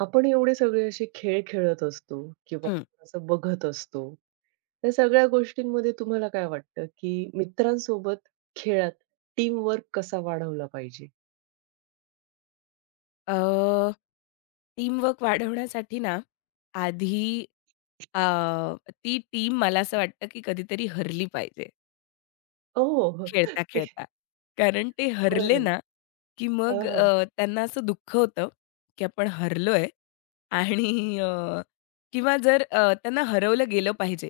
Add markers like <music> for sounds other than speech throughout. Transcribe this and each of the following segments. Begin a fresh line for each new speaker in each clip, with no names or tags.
आपण एवढे सगळे असे खेळ खेळत असतो किंवा
हं.
असं बघत असतो. त्या सगळ्या गोष्टींमध्ये तुम्हाला काय वाटतं, की मित्रांसोबत खेळात टीम वर्क कसा वाढवला पाहिजे?
अ, टीमवर्क वाढवण्यासाठी ना, आधी अ, ती टीम मला असं वाटतं की कधीतरी हरली पाहिजे.
ओह! ते
खेळता-खेळता. कारण ते हरले
बरं.
ना, की
हां,
मग
हां.
त्यांना असं दुःख होतं, की आपण हरलोय आणि किंवा जर त्यांना हरवलं गेलं पाहिजे,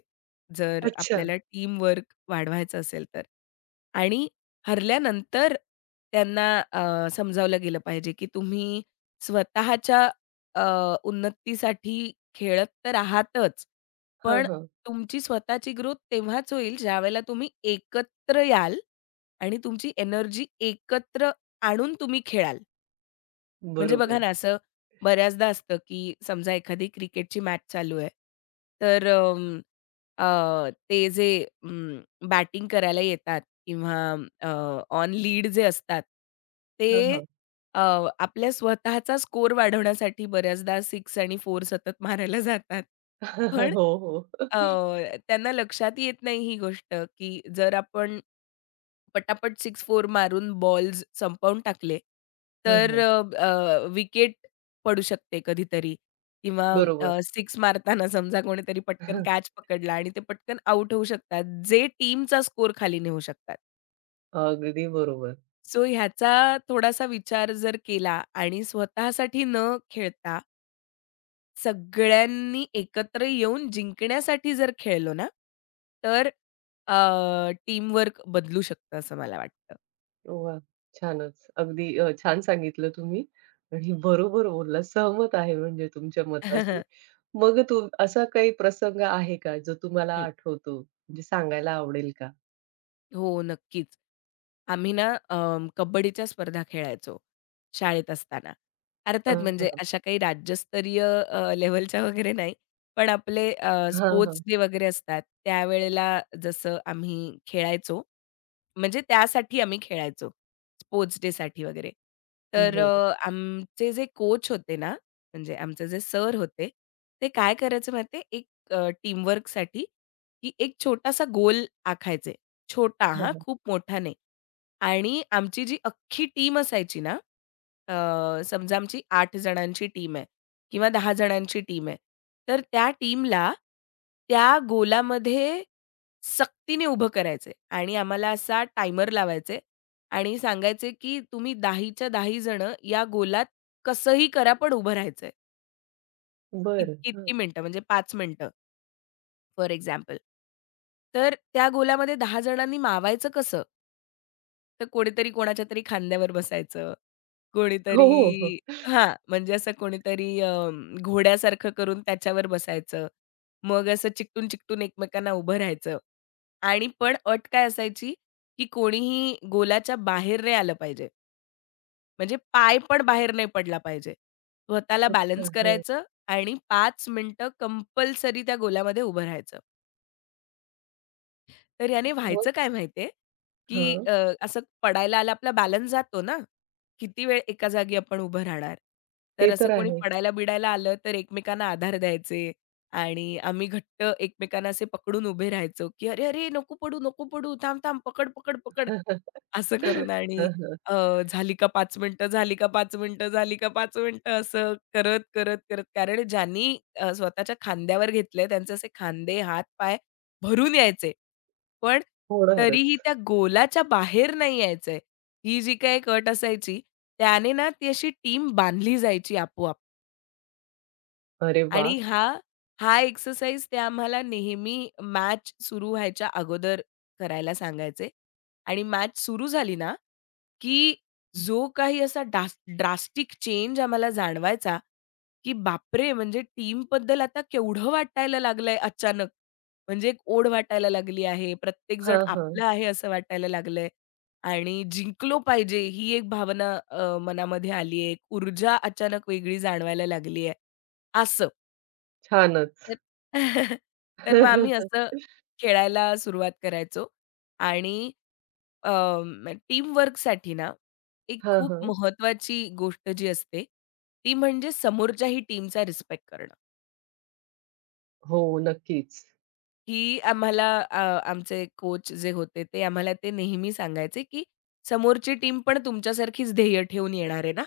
जर
अच्छा.
आपल्याला टीमवर्क वाढवायचं असेल तर. आणि हरल्यानंतर त्यांना अ, समजावलं गेलं पाहिजे, की तुम्ही स्वतःच्या अ, उन्नतीसाठी खेळत तर आहातच,
हां,
पण
हां.
तुमची स्वतःची ग्रोथ तेव्हाच होईल, ज्यावेळेला तुम्ही एकत्र एकत्र याल आणि तुमची एनर्जी एकत्र आणून तुम्ही खेळाल. म्हणजे बघा
बरोबर.
ना, असं बऱ्याचदा असतं, की समजा एखादी क्रिकेटची मॅच चालू आहे. तर ते जे बॅटिंग करायला येतात किंवा अ, ऑन लीड जे असतात,
हां,
ते
हां.
अ, आपल्या स्वतःचा स्कोर वाढवण्यासाठी बऱ्याचदा 6 आणि 4 सतत मारायला जातात. पण
<laughs> हो, हो.
अ, त्यांना लक्षात येत नाही ही गोष्ट, की जर आपण पटापट 6-4 मारून बॉल्स संपवून टाकले,
हां,
तर
हां.
अ, अ, विकेट पडू शकते कधीतरी किंवा
बरोबर.
6 मारताना समजा कोणीतरी पटकन कॅच
<laughs>
पकडला आणि ते पटकन आउट होऊ शकतात, जे टीमचा स्कोर खाली नेऊ शकतात.
अगदी बरोबर.
सो ह्याचा थोडासा विचार जर केला आणि स्वतःसाठी न खेळता सगळ्यांनी एकत्र येऊन जिंकण्यासाठी जर खेळलो ना, तर टीमवर्क बदलू शकतं असं मला वाटतं.
वाह! छानच. अगदी छान सांगितलं तुम्ही आणि बरोबर बोललात. सहमत आहे म्हणजे तुमच्या मताशी.
<laughs>
मग तू असा काही प्रसंग आहे का जो तुम्हाला आठवतो? म्हणजे सांगायला आवडेल का?
हो, नक्कीच. आम्ही ना कबड्डीच्या स्पर्धा खेळायचो शाळेत असताना. अर्थात
हां,
म्हणजे
हां.
अशा काही राज्यस्तरीय लेव्हलच्या वगैरे नाही. पण आपले
हां,
स्पोर्ट्स
हां.
डे वगैरे असतात, त्यावेळेला जसं आम्ही खेळायचो. म्हणजे त्यासाठी आम्ही खेळायचो. स्पोर्ट्स डेसाठी वगैरे. तर
बरं.
आमचे जे कोच होते ना, म्हणजे आमचे जे सर होते, ते काय करायचे माहिती एक टीमवर्कसाठी की एक छोटासा गोल आखायचे. छोटा
हां,
हां,
हां.
खूप मोठा नाही. आणि आमची जी अख्खी टीम असायची ना, समजा आमची 8 जणांची टीम आहे किंवा 10 जणांची टीम आहे. तर त्या टीमला त्या गोलामध्ये सक्तीने उभं करायचंय आणि आम्हाला असा टायमर लावायचे आणि सांगायचे, की तुम्ही 10च्या 10 जणं या गोलात कसंही करा पण उभं राहायचंय.
बरं. हां.
इतकी-इतकी मिनिटं म्हणजे 5 मिनिटं फॉर एक्झाम्पल. तर त्या गोलामध्ये 10 जणांनी मावायचं कसं? तर कोणीतरी कोणाच्या तरी खांद्यावर बसायचं.
हो, हो, हो.
कोणीतरी हां, म्हणजे असं कोणीतरी घोड्यासारखं करून त्याच्यावर बसायचं. मग असं चिकटून-चिकटून एकमेकांना उभं राहायचं. आणि पण अट काय असायची, की कोणीही गोलाच्या बाहेर नाही आलं पाहिजे. म्हणजे पाय पण बाहेर नाही पडला पाहिजे. स्वतःला
अच्छा.
बॅलन्स
हां.
करायचं आणि 5 मिनिटं कंपल्सरी त्या गोलामध्ये उभं राहायचं. तर याने
मग?
व्हायचं काय माहिती आहे, की
हां.
असं पडायला आला आपला बॅलन्स जातो ना, किती वेळ एका जागी आपण उभं राहणार. तर
ते
असं
तर
कोणी
आहे.
पडायला-बिडायला आलं तर एकमेकांना आधार द्यायचे आणि आम्ही घट्ट एकमेकांना असे पकडून उभे राहायचो, की "अरे, अरे, नको पडू, नको पडू. थांब, थांब. पकड, पकड, पकड." असं करून आणि
हां, हां.
झाली का 5 मिनिटं, झाली का 5 मिनिटं, झाली का 5 मिनिटं असं करत, करत, करत कारण ज्यांनी स्वतःच्या खांद्यावर घेतलंय त्यांचे असे खांदे, हात-पाय भरून यायचे. पण तरीही
होणारच.
त्या गोलाच्या बाहेर नाही यायचंय. ही जी काही एक अट असायची त्याने ना ती अशी टीम बांधली जायची आपोआप
अरे
आणि
वाह!
हा हा एक्सरसाइज ते आम्हाला नेहमी मॅच सुरू व्हायच्या अगोदर करायला सांगायचे आणि मॅच सुरू झाली ना की जो काही असा ड्रास्टिक चेंज आम्हाला जाणवायचा, की बापरे! म्हणजे टीमबद्दल आता केवढं वाटायला लागलंय अचानक. म्हणजे एक ओढ वाटायला लागली आहे. प्रत्येक जण
हां, हां.
आपला आहे असं वाटायला लागलंय आणि जिंकलो पाहिजे ही एक भावना मनामध्ये आली एक ऊर्जा अचानक वेगळी जाणवायला लागली आहे, असं.
छानच.
तर <laughs> तर मग आम्ही असं खेळायला सुरुवात करायचो आणि अ, टीमवर्कसाठी ना, एक
हां,
खूप
हां.
महत्त्वाची गोष्ट जी असते, ती म्हणजे समोरच्याही टीमचा रिस्पेक्ट करणं.
हो, नक्कीच.
ही आम्हाला आमचे कोच जे होते ते आम्हाला ते नेहमी सांगायचे, की "समोरची टीम पण तुमच्यासारखीच ध्येय ठेवून येणार आहे ना,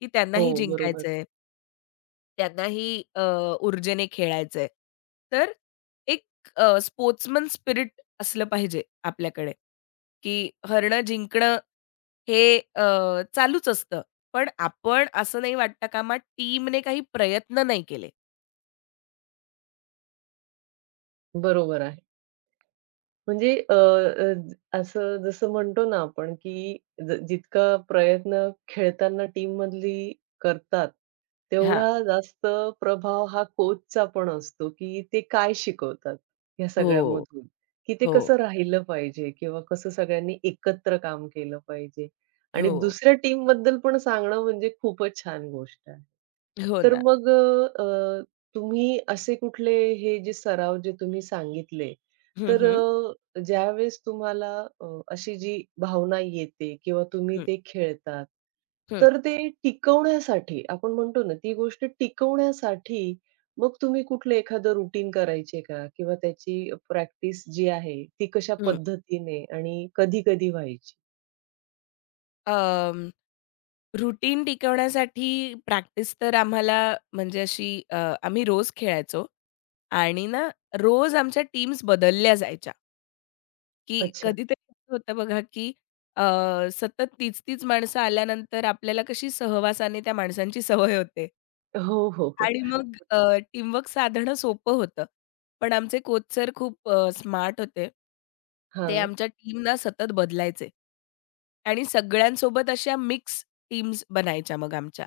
की
हो,
त्यांनाही
बरोबर.
जिंकायचंय." त्यांनाही ऊर्जेने खेळायचंय. तर एक स्पोर्ट्समन स्पिरिट असलं पाहिजे आपल्याकडे, की हरणं-जिंकणं हे चालूच असतं. पण आपण असं नाही वाटतं कामा टीमने काही प्रयत्न नाही केले.
बरोबर आहे. म्हणजे अ, अ, ज- असं जसं म्हणतो ना आपण, की जितका प्रयत्न खेळताना टीममधली करतात,
हां.
तेवढा जास्त प्रभाव हा कोचचा पण असतो, की ते काय शिकवतात या
हो,
सगळ्यामधून, की ते
हो.
कसं राहिलं पाहिजे किंवा कसं सगळ्यांनी एकत्र काम केलं पाहिजे आणि
हो,
दुसऱ्या टीमबद्दल पण सांगणं म्हणजे खूपच छान गोष्ट आहे.
हो
तर
ना.
मग अ, तुम्ही असे कुठले हे जे सराव जे तुम्ही सांगितले,
हं,
तर
हं.
ज्यावेळेस तुम्हाला अ, अशी जी भावना येते किंवा तुम्ही
हं,
ते खेळतात,
हं,
तर ते टिकवण्यासाठी आपण म्हणतो ना, ती गोष्ट टिकवण्यासाठी मग तुम्ही कुठलं एखादं रुटीन करायचे का? किंवा त्याची प्रॅक्टिस जी आहे, ती कशा
हं.
पद्धतीने आणि कधी-कधी व्हायची?
अ रुटीन टिकवण्यासाठी प्रॅक्टिस तर आम्हाला म्हणजे अशी आम्ही रोज खेळायचो आणि ना रोज आमच्या टीम्स बदलल्या जायच्या, की
अच्छा.
कधीतरी असं होतं बघा, की अ, सतत तीच-तीच माणसं आल्यानंतर आपल्याला कशी सहवासाने त्या माणसांची सवय होते
हो, हो, हो.
आणि मग टीमवर्क साधणं सोपं होतं. पण आमचे कोच सर खूप स्मार्ट होते. ते
हां.
आमच्या टीमना सतत बदलायचे आणि सगळ्यांसोबत अशा मिक्स टीम्स बनायच्या मग आमच्या.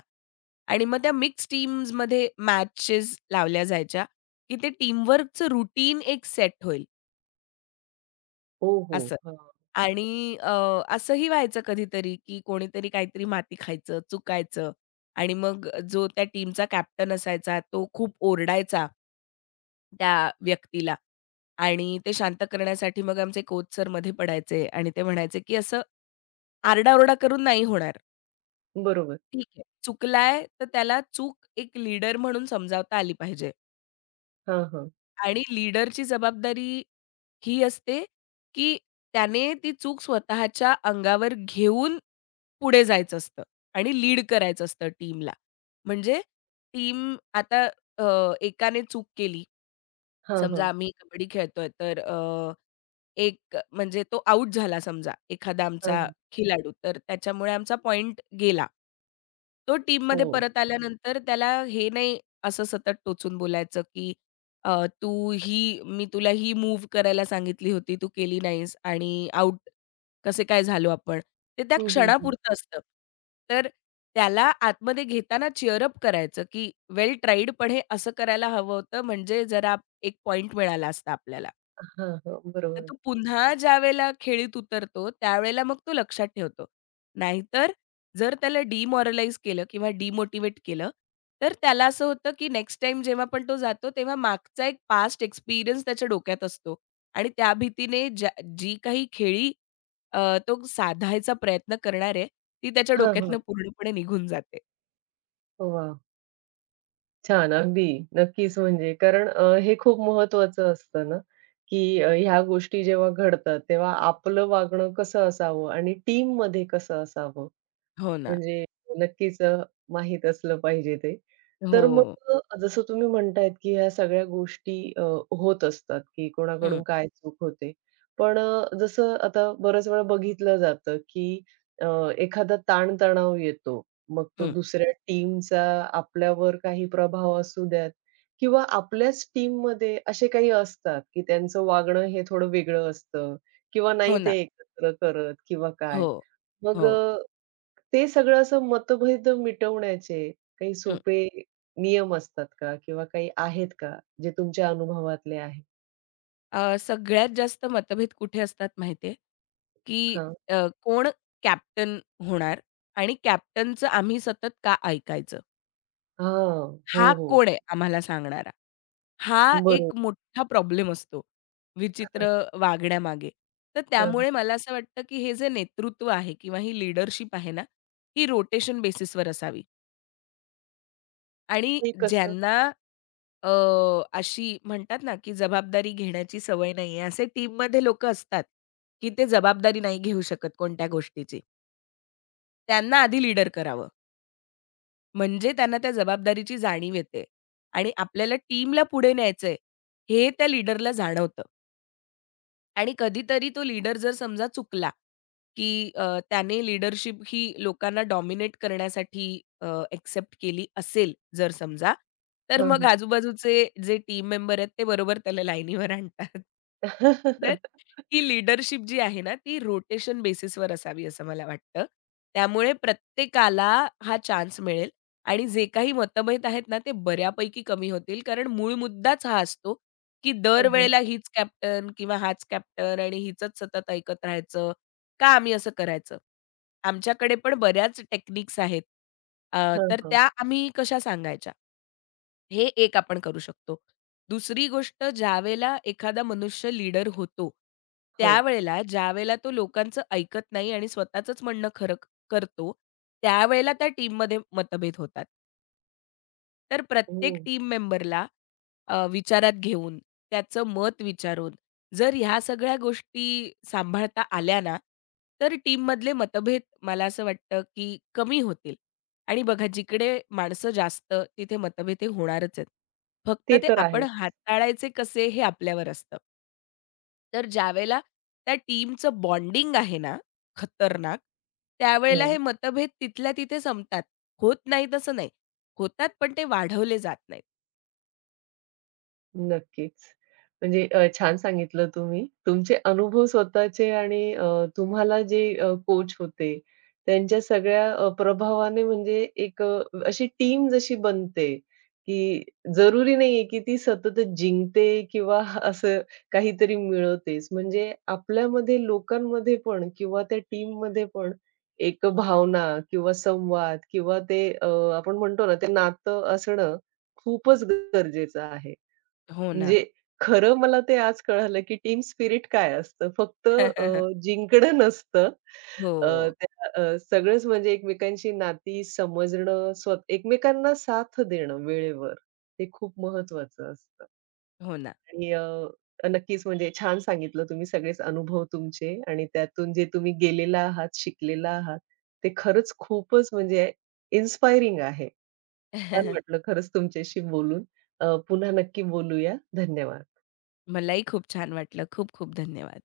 आणि मग त्या मिक्स्ड टीम्समध्ये मॅचेस लावल्या जायच्या, की ते टीमवर्कचं रूटीन एक सेट होईल
हो, हो.
असं.
हां.
आणि असंही व्हायचं कधीतरी, की कोणीतरी काहीतरी माती खायचं, चुकायचं आणि मग जो त्या टीमचा कॅप्टन असायचा तो खूप ओरडायचा त्या व्यक्तीला आणि ते शांत करण्यासाठी मग आमचे कोच सर मध्ये पडायचे आणि ते म्हणायचे, की असं आरडाओरडा करून नाही होणार.
बरोबर.
ठीक आहे. चुकलाय तर त्याला चूक एक लीडर म्हणून समजावता आली पाहिजे.
हां, हां.
आणि लीडरची जबाबदारी ही असते, की त्याने ती चूक स्वतःच्या अंगावर घेऊन पुढे जायचं असतं आणि लीड करायचं असतं टीमला. म्हणजे टीम आता अ, एकाने चूक केली.
हां,
समजा
हां.
आम्ही कबड्डी खेळतोय तर एक म्हणजे तो आउट झाला समजा एखादा
हां,
आमचा
हां.
खिलाडू, तर त्याच्यामुळे आमचा पॉइंट गेला. तो टीममध्ये
हो.
परत आल्यानंतर त्याला हे नाही असं सतत टोचून बोलायचं, की "तू ही मी तुला ही मूव्ह करायला सांगितली होती, तू केली नाहीस आणि आउट कसे काय झालो आपण?" ते त्या
हं, हं, हं.
क्षणापुरतं असतं. तर त्याला आतमध्ये घेताना चीअर करायचं, की "वेल ट्राईड पण हे असं करायला हवं होतं, म्हणजे जरा एक पॉइंट मिळाला असता आपल्याला."
हां, हां.
तर
बरोबर.
तो पुन्हा ज्यावेळेला खेळीत उतरतो, त्यावेळेला मग तो लक्षात ठेवतो. नाहीतर जर त्याला डिमोरलाईज केलं किंवा डिमोटिव्हेट केलं, तर त्याला असं होतं, की नेक्स्ट टाइम जेव्हा पण तो जातो, तेव्हा मागचा एक पास्ट एक्सपिरियन्स त्याच्या डोक्यात असतो आणि त्या भीतीने जी काही खेळी अ, तो साधायचा प्रयत्न करणार आहे, ती त्याच्या
हां,
डोक्यातनं
हां.
पूर्णपणे निघून जाते.
वाह! छान. अगदी. नक्कीच म्हणजे कारण हे खूप महत्त्वाचं असतं ना, की ह्या गोष्टी जेव्हा घडतात, तेव्हा आपलं वागणं कसं असावं आणि टीममध्ये कसं असावं.
हो ना.
म्हणजे नक्कीच माहीत असलं पाहिजे ते. तर
हो.
मग जसं तुम्ही म्हणतायत, की ह्या सगळ्या गोष्टी होत असतात, की
हं,
कोणाकडून काय चूक होते. पण जसं आता बऱ्याच वेळा बघितलं जातं, की अ, एखादा ताण येतो. मग तो
हं.
दुसऱ्या टीमचा आपल्यावर काही प्रभाव असू द्यात किंवा आपल्याच टीममध्ये असे काही असतात, की त्यांचं वागणं हे थोडं वेगळं असतं किंवा
हो
नाही
ना.
ते एकत्र करत किंवा
हो.
काय. मग
हो.
ते सगळं असं मतभेद मिटवण्याचे काही
हं.
सोपे नियम असतात का? किंवा काही आहेत का? जे तुमच्या अनुभवातले आहेत?
सगळ्यात जास्त मतभेद कुठे असतात माहिती की
हां.
कोण कॅप्टन होणार आणि कॅप्टनचं आम्ही सतत का ऐकायचं?
हां. हो,
हा
हो.
कोण आहे आम्हाला सांगणारा? हा
बरोबर.
एक मोठा प्रॉब्लेम असतो विचित्र वागण्यामागे. तर
हां, हां.
त्यामुळे मला असं वाटतं, की हे जे नेतृत्व आहे किंवा ही लीडरशिप आहे ना, ही रोटेशन बेसिसवर असावी. आणि
ते कसं?
ज्यांना अ, अशी म्हणतात ना, की जबाबदारी घेण्याची सवय नाहीये, असे टीममध्ये लोकं असतात, की ते जबाबदारी नाही घेऊ शकत कोणत्या गोष्टीची. त्यांना आधी लीडर करावं. म्हणजे त्यांना त्या जबाबदारीची जाणीव येते आणि आपल्याला टीमला पुढे न्यायचंय, हे त्या लीडरला जाणवतं. आणि कधीतरी तो लीडर जर समजा चुकला, की त्याने लीडरशिप ही लोकांना डॉमिनेट करण्यासाठी अ, एक्सेप्ट केली असेल जर समजा, तर
हां,
मग
हां.
आजूबाजूचे जे टीम मेंबर आहेत ते बरोबर त्याला लाईनीवर आणतात. तर
<laughs>
ही लीडरशिप जी आहे ना, ती रोटेशन बेसिसवर असावी असं मला वाटतं. त्यामुळे प्रत्येकाला हा चान्स मिळेल आणि जे काही मतभेद आहेत ना, ते बऱ्यापैकी कमी होतील कारण मूळ मुद्दाच हा असतो, की
हां, हां.
दरवेळेला हीच कॅप्टन किंवा हाच कॅप्टन आणि हिचंच सतत ऐकत राहायचं. का आम्ही असं करायचं? आमच्याकडे पण बऱ्याच टेक्निक्स आहेत.
हां,
तर
हां.
त्या आम्ही कशा सांगायच्या? हे एक आपण करू शकतो. दुसरी गोष्ट ज्यावेळेला एखादा मनुष्य लीडर होतो,
हो.
त्यावेळेला ज्यावेळेला तो लोकांचं ऐकत नाही आणि स्वतःचंच म्हणणं खरं करतो, त्यावेळेला त्या टीममध्ये मतभेद होतात. तर प्रत्येक
हो.
टीम मेंबरला विचारात घेऊन, त्याचं मत विचारून, जर ह्या सगळ्या गोष्टी सांभाळता आल्या ना, तर टीममधले मतभेद मला असं वाटतं, की कमी होतील. आणि बघा जिकडे माणसं जास्त तिथे मतभेद हे होणारच आहेत. फक्त
ते
ते
तर
आपण
आहेच.
हाताळायचे कसे हे आपल्यावर असतं. तर ज्यावेळेला त्या टीमचं बॉन्डिंग आहे ना, खतरनाक, त्यावेळेला हे
हं.
मतभेद तिथल्या तिथे संपतात. होत नाही तसं नाही. होतात पण ते वाढवले जात नाहीत.
नक्कीच. म्हणजे छान सांगितलं तुम्ही. तुमचे अनुभव स्वतःचे आणि तुम्हाला जे कोच होते, त्यांच्या सगळ्या प्रभावाने म्हणजे एक अशी टीम जशी बनते, की जरुरी नाहीये, की ती सततच जिंकते किंवा <laughs> असं काहीतरी मिळवतेच. म्हणजे आपल्यामध्ये, लोकांमध्ये पण किंवा त्या टीममध्ये पण एक भावना किंवा संवाद किंवा ते आपण म्हणतो ना, ते नातं असणं खूपच गरजेचं आहे.
हो ना.
म्हणजे खरं मला ते आज कळालं, की टीम स्पिरिट काय असतं. फक्त
<laughs>
जिंकणं नसतं.
हो.
अ,
हो,
त्या सगळंच म्हणजे एकमेकांची नाती समजणं, एकमेकांना साथ देणं वेळेवर, ते खूप महत्वाचं असतं.
हो ना.
आणि नक्कीच म्हणजे छान सांगितलं तुम्ही सगळेच अनुभव तुमचे आणि त्यातून जे तुम्ही गेलेला आहात, शिकलेला आहात, ते खरंच खूपच म्हणजे इन्स्पायरिंग आहे. छान
<laughs>
वाटलं खरंच तुमच्याशी बोलून. पुन्हा नक्की बोलूया. धन्यवाद.
मलाही खूप छान वाटलं. खूप खूप धन्यवाद.